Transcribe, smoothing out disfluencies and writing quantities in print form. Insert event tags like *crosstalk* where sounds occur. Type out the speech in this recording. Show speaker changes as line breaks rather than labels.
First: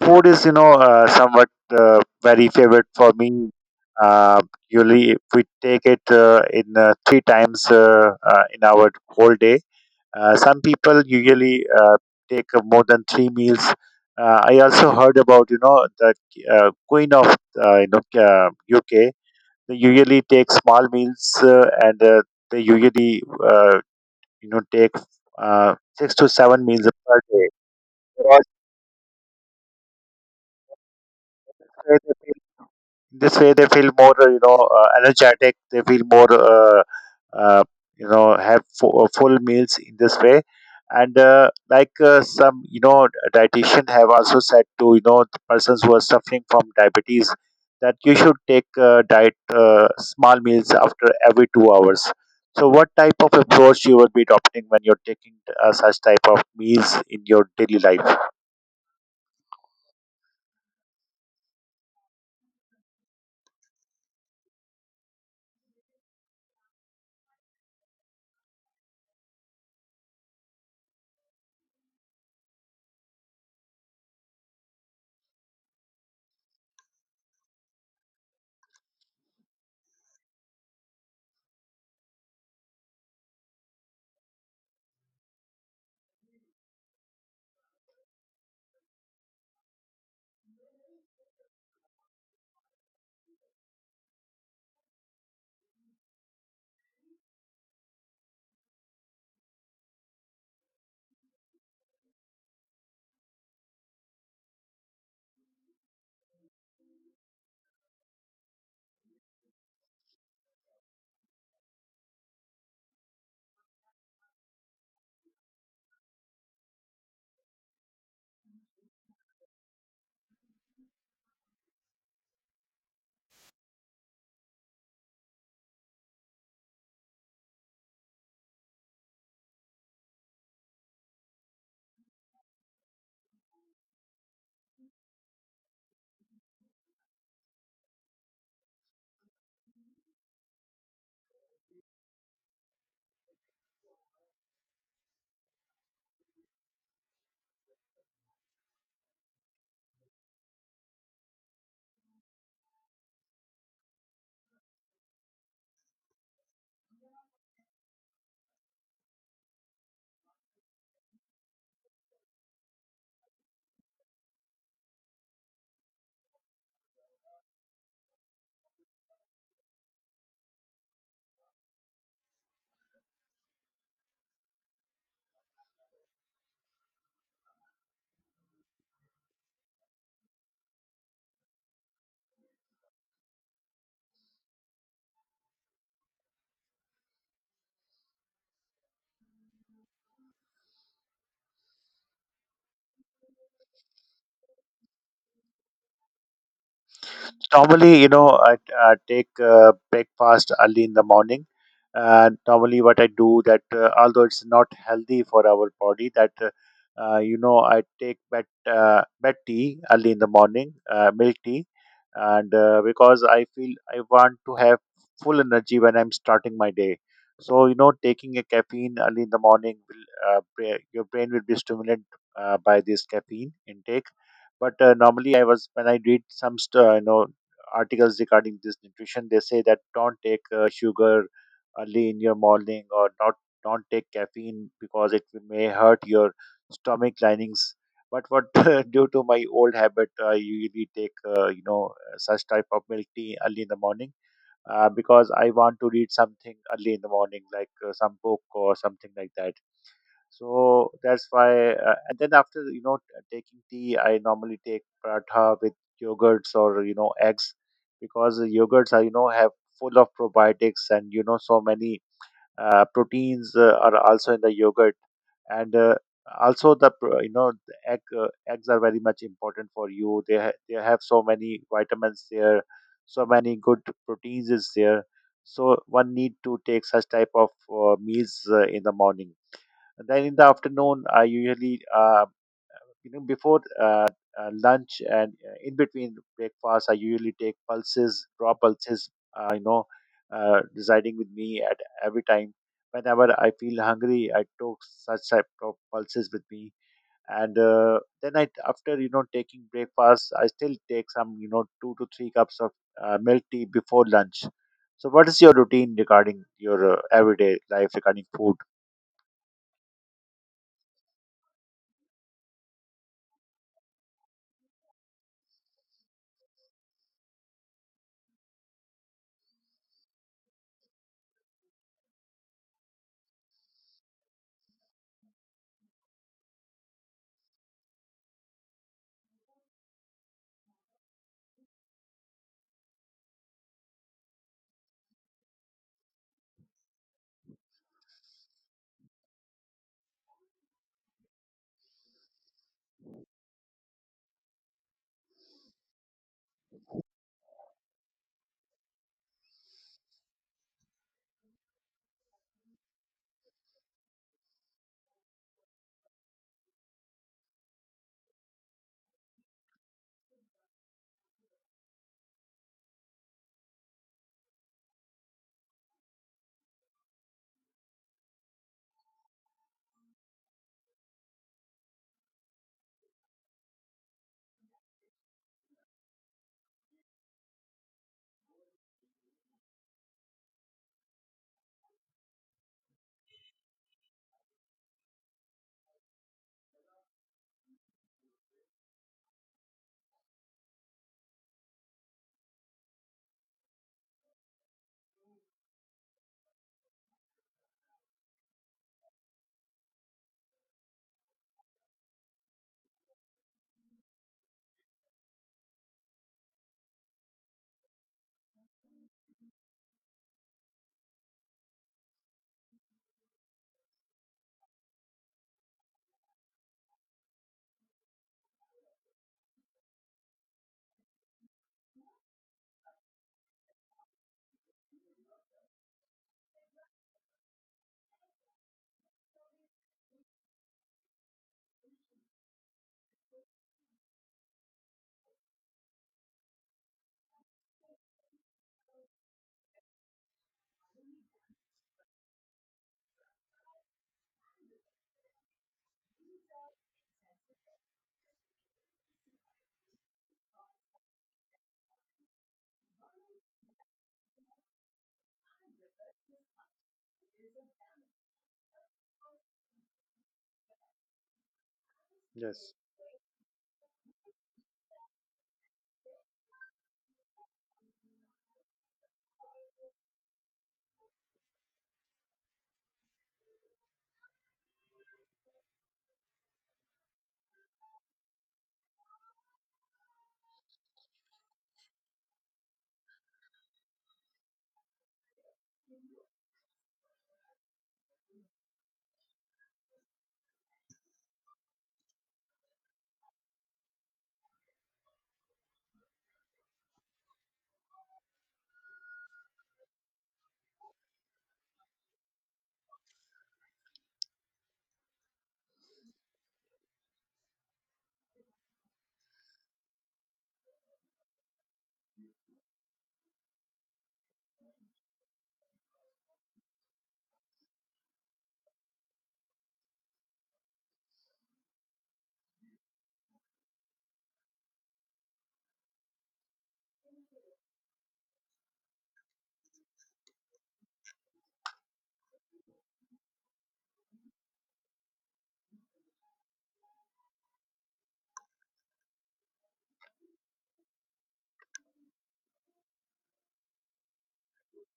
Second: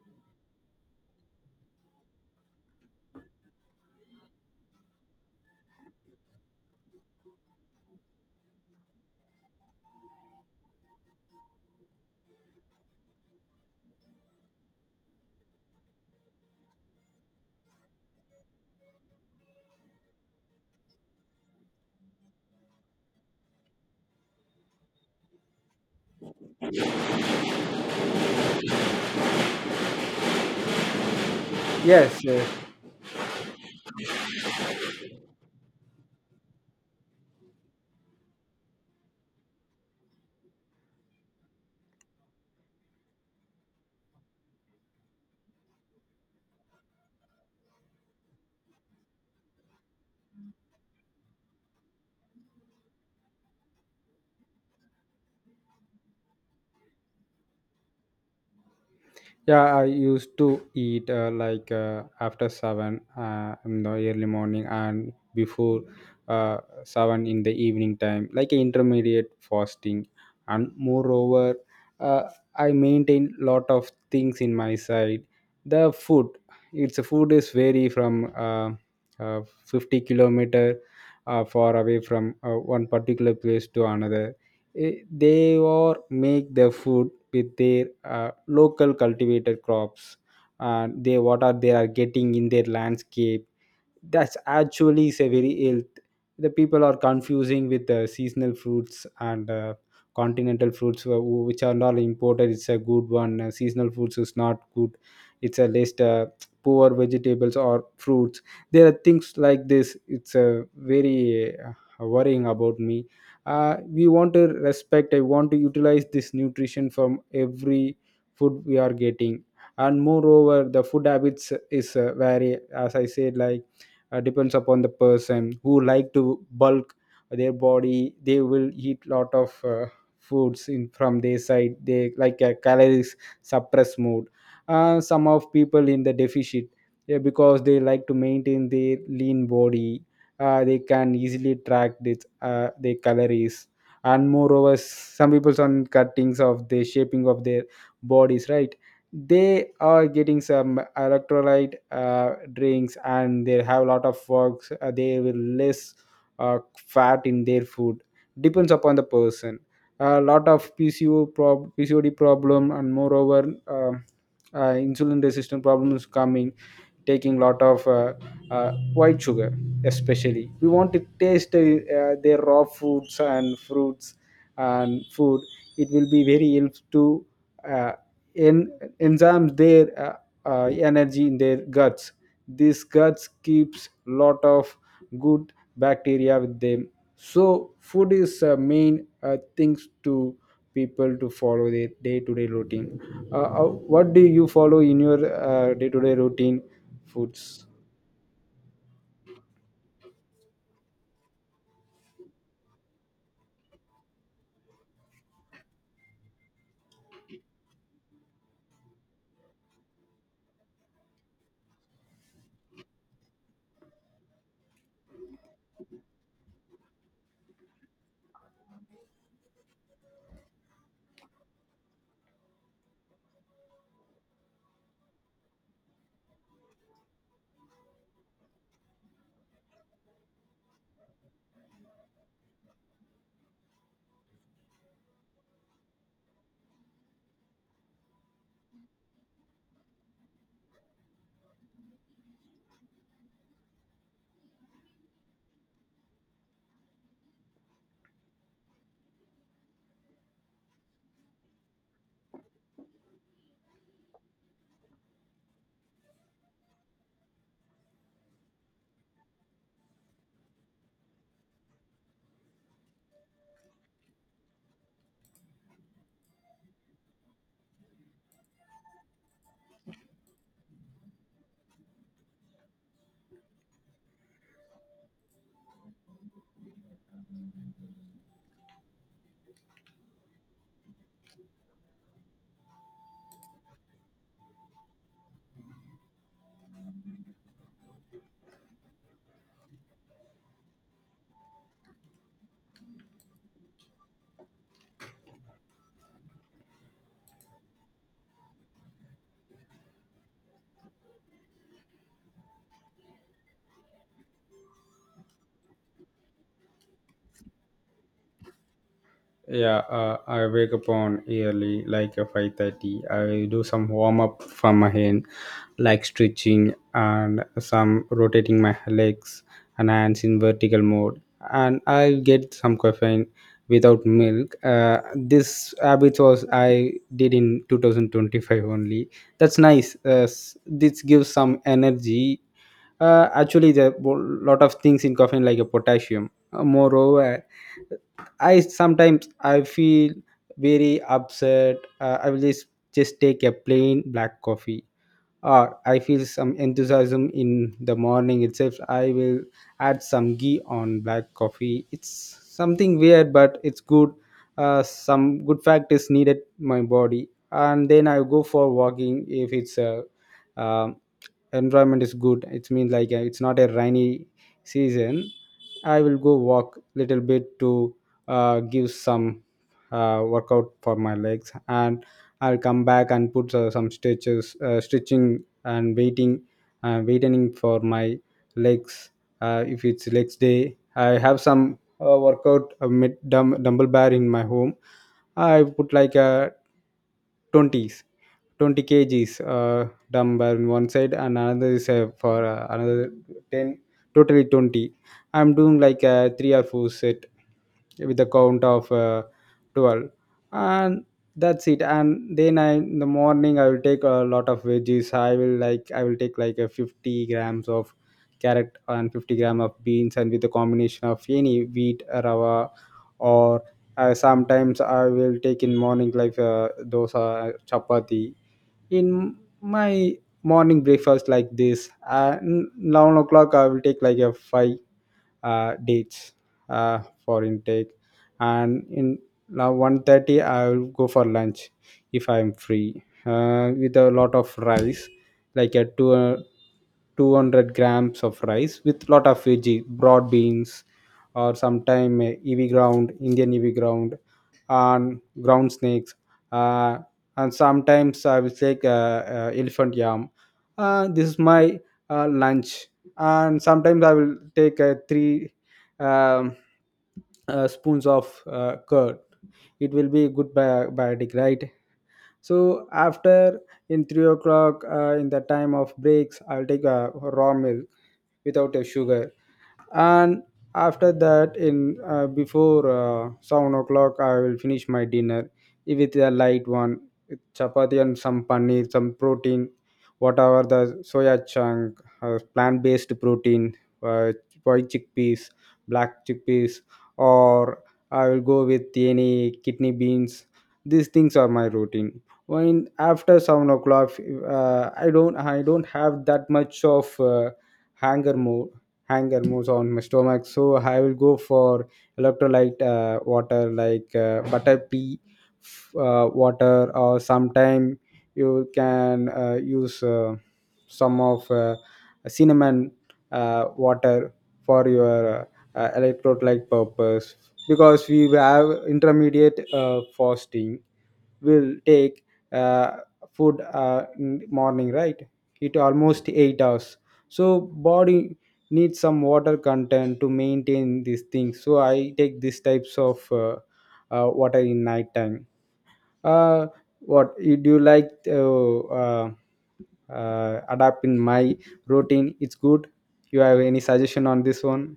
Food is, you know, somewhat very favorite for me. Uh, Usually, we take it in three times in our whole day. Some people usually take more than three meals. I also heard about, you know, the queen of, you know, UK. They usually take small meals and they usually, uh, you know, take six to seven meals per day.
Yes, yes.
This way they feel more energetic. They feel more, uh, you know, have full meals in this way. And like, some, you know, dietitian have also said to, you know, the persons who are suffering from diabetes that you should take diet small meals after every 2 hours. So what type of approach you will be adopting when you're taking such type of meals in your daily life?
Yeah, I used to eat like after seven in the early morning and before uh, seven in the evening time, like intermediate fasting. And moreover, uh, I maintain lot of things in my side. The food, its food is vary from 50 kilometer far away from one particular place to another they or make their food with their local cultivated crops, and they what are they are getting in their landscape. That's actually is a very ill. The people are confusing with the seasonal fruits and continental fruits which are not imported, it's a good one. Seasonal fruits is not good, it's a list, poor vegetables or fruits. There are things like this, it's a very worrying about me. We want to respect, I want to utilize this nutrition from every food we are getting. And moreover the food habits is vary as I said, like depends upon the person who like to bulk their body, they will eat lot of foods in from their side, they like a calories suppress mode. Some of people in the deficit, yeah, because they like to maintain their lean body. They can easily track this their calories. And moreover some people on cuttings of the shaping of their bodies, right? They are getting some electrolyte drinks and they have a lot of works, they will less uh, fat in their food. Depends upon the person. A lot of pcod problem, and moreover um insulin resistant problems coming, taking lot of white sugar. Especially we want to taste their raw foods and fruits and food. It will be very help to uh, in enzymes their energy in their guts. This guts keeps lot of good bacteria with them. So food is main things to people to follow their day-to-day routine. What do you follow in your day-to-day routine foods?
Normally, you know, I take breakfast early in the morning. And normally, what I do that, although it's not healthy for our body, that you know, I take bed tea early in the morning, milk tea, and because I feel I want to have full energy when I'm starting my day. So, you know, taking a caffeine early in the morning will, your brain will be stimulated by this caffeine intake. But normally, I was when I read some you know, articles regarding this nutrition, they say that don't take sugar early in your morning or not. Don't take caffeine because it may hurt your stomach linings. But what, *laughs* due to my old habit, I usually take you know, such type of milk tea early in the morning, because I want to read something early in the morning, like some book or something like that. So that's why, and then, after, you know, taking tea, I normally take paratha with yogurts or, you know, eggs, because the yogurts are, you know, have full of probiotics and, you know, so many proteins are also in the yogurt. And also the you know, the eggs are very much important for you. They they have so many vitamins there, so many good proteins is there. So one need to take such type of meals in the morning. And then in the afternoon, I usually, you know, before lunch and in between breakfast, I usually take pulses, raw pulses, you know, residing with me at every time. Whenever I feel hungry, I took such type of pulses with me. And then I, after, you know, taking breakfast, I still take some, you know, two to three cups of milk tea before lunch. So, what is your routine regarding your everyday life regarding food?
Yeah, I wake up on early, like a 5:30. I do some warm up for my hand, like stretching and some rotating my legs and hands in vertical mode. And I get some caffeine without milk. This habit was I did in 2025 only. That's nice. This gives some energy. Actually, there are lot of things in caffeine like a potassium. Moreover I sometimes I feel very upset. I will just take a plain black coffee, or I feel some enthusiasm in the morning itself. I will add some ghee on black coffee. It's something weird, but it's good. Some good fact is needed my body, and then I go for walking if it's a um, environment is good, it means like it's not a rainy season. I will go walk little bit to give some workout for my legs, and I'll come back and put some stretches, stitching and waiting, waiting for my legs. If it's legs day I have some workout, dumbbell bar in my home. I put like a 20s, 20 kgs dumbbell in one side, and another is for another 10, totally 20. I'm doing like a 3 or 4 set with a count of 12. And that's it. And then I in the morning I will take a lot of veggies. I will take like a 50 grams of carrot and 50 gram of beans, and with a combination of any wheat rava, or sometimes I will take in morning like dosa, chapati in my morning breakfast like this. And 9 o'clock I will take like a five dates uh, for intake. And in now 1:30, I will go for lunch if I am free, with a lot of rice, like a 200 grams of rice with lot of veggie broad beans, or sometime ev ground indian ev ground and ground snakes, uh, and sometimes I will take elephant yam. This is my lunch. And sometimes I will take a three, um, spoons of curd, it will be good biotic, right?
Yes.
So after in 3 o'clock, in the time of breaks, I'll take a raw milk without a sugar. And after that in before 7 o'clock, I will finish my dinner with a light one, with chapati and some paneer, some protein, whatever the soya chunk, plant-based protein, uh, white chickpeas, black chickpeas, or I will go with any kidney beans. These things are my routine. When after 7 o'clock, I don't have that much of hunger mode, hunger moves on my stomach. So I will go for electrolyte water, like butter pea water. Or sometime you can use some of cinnamon water for your electrolyte purpose. Because we have intermediate fasting, will take uh, food in morning, right? It almost 8 hours. So body needs some water content to maintain these things, so I take these types of water in night time. uh, what you do, you like adapt in my routine, it's good? You have any suggestion on this one?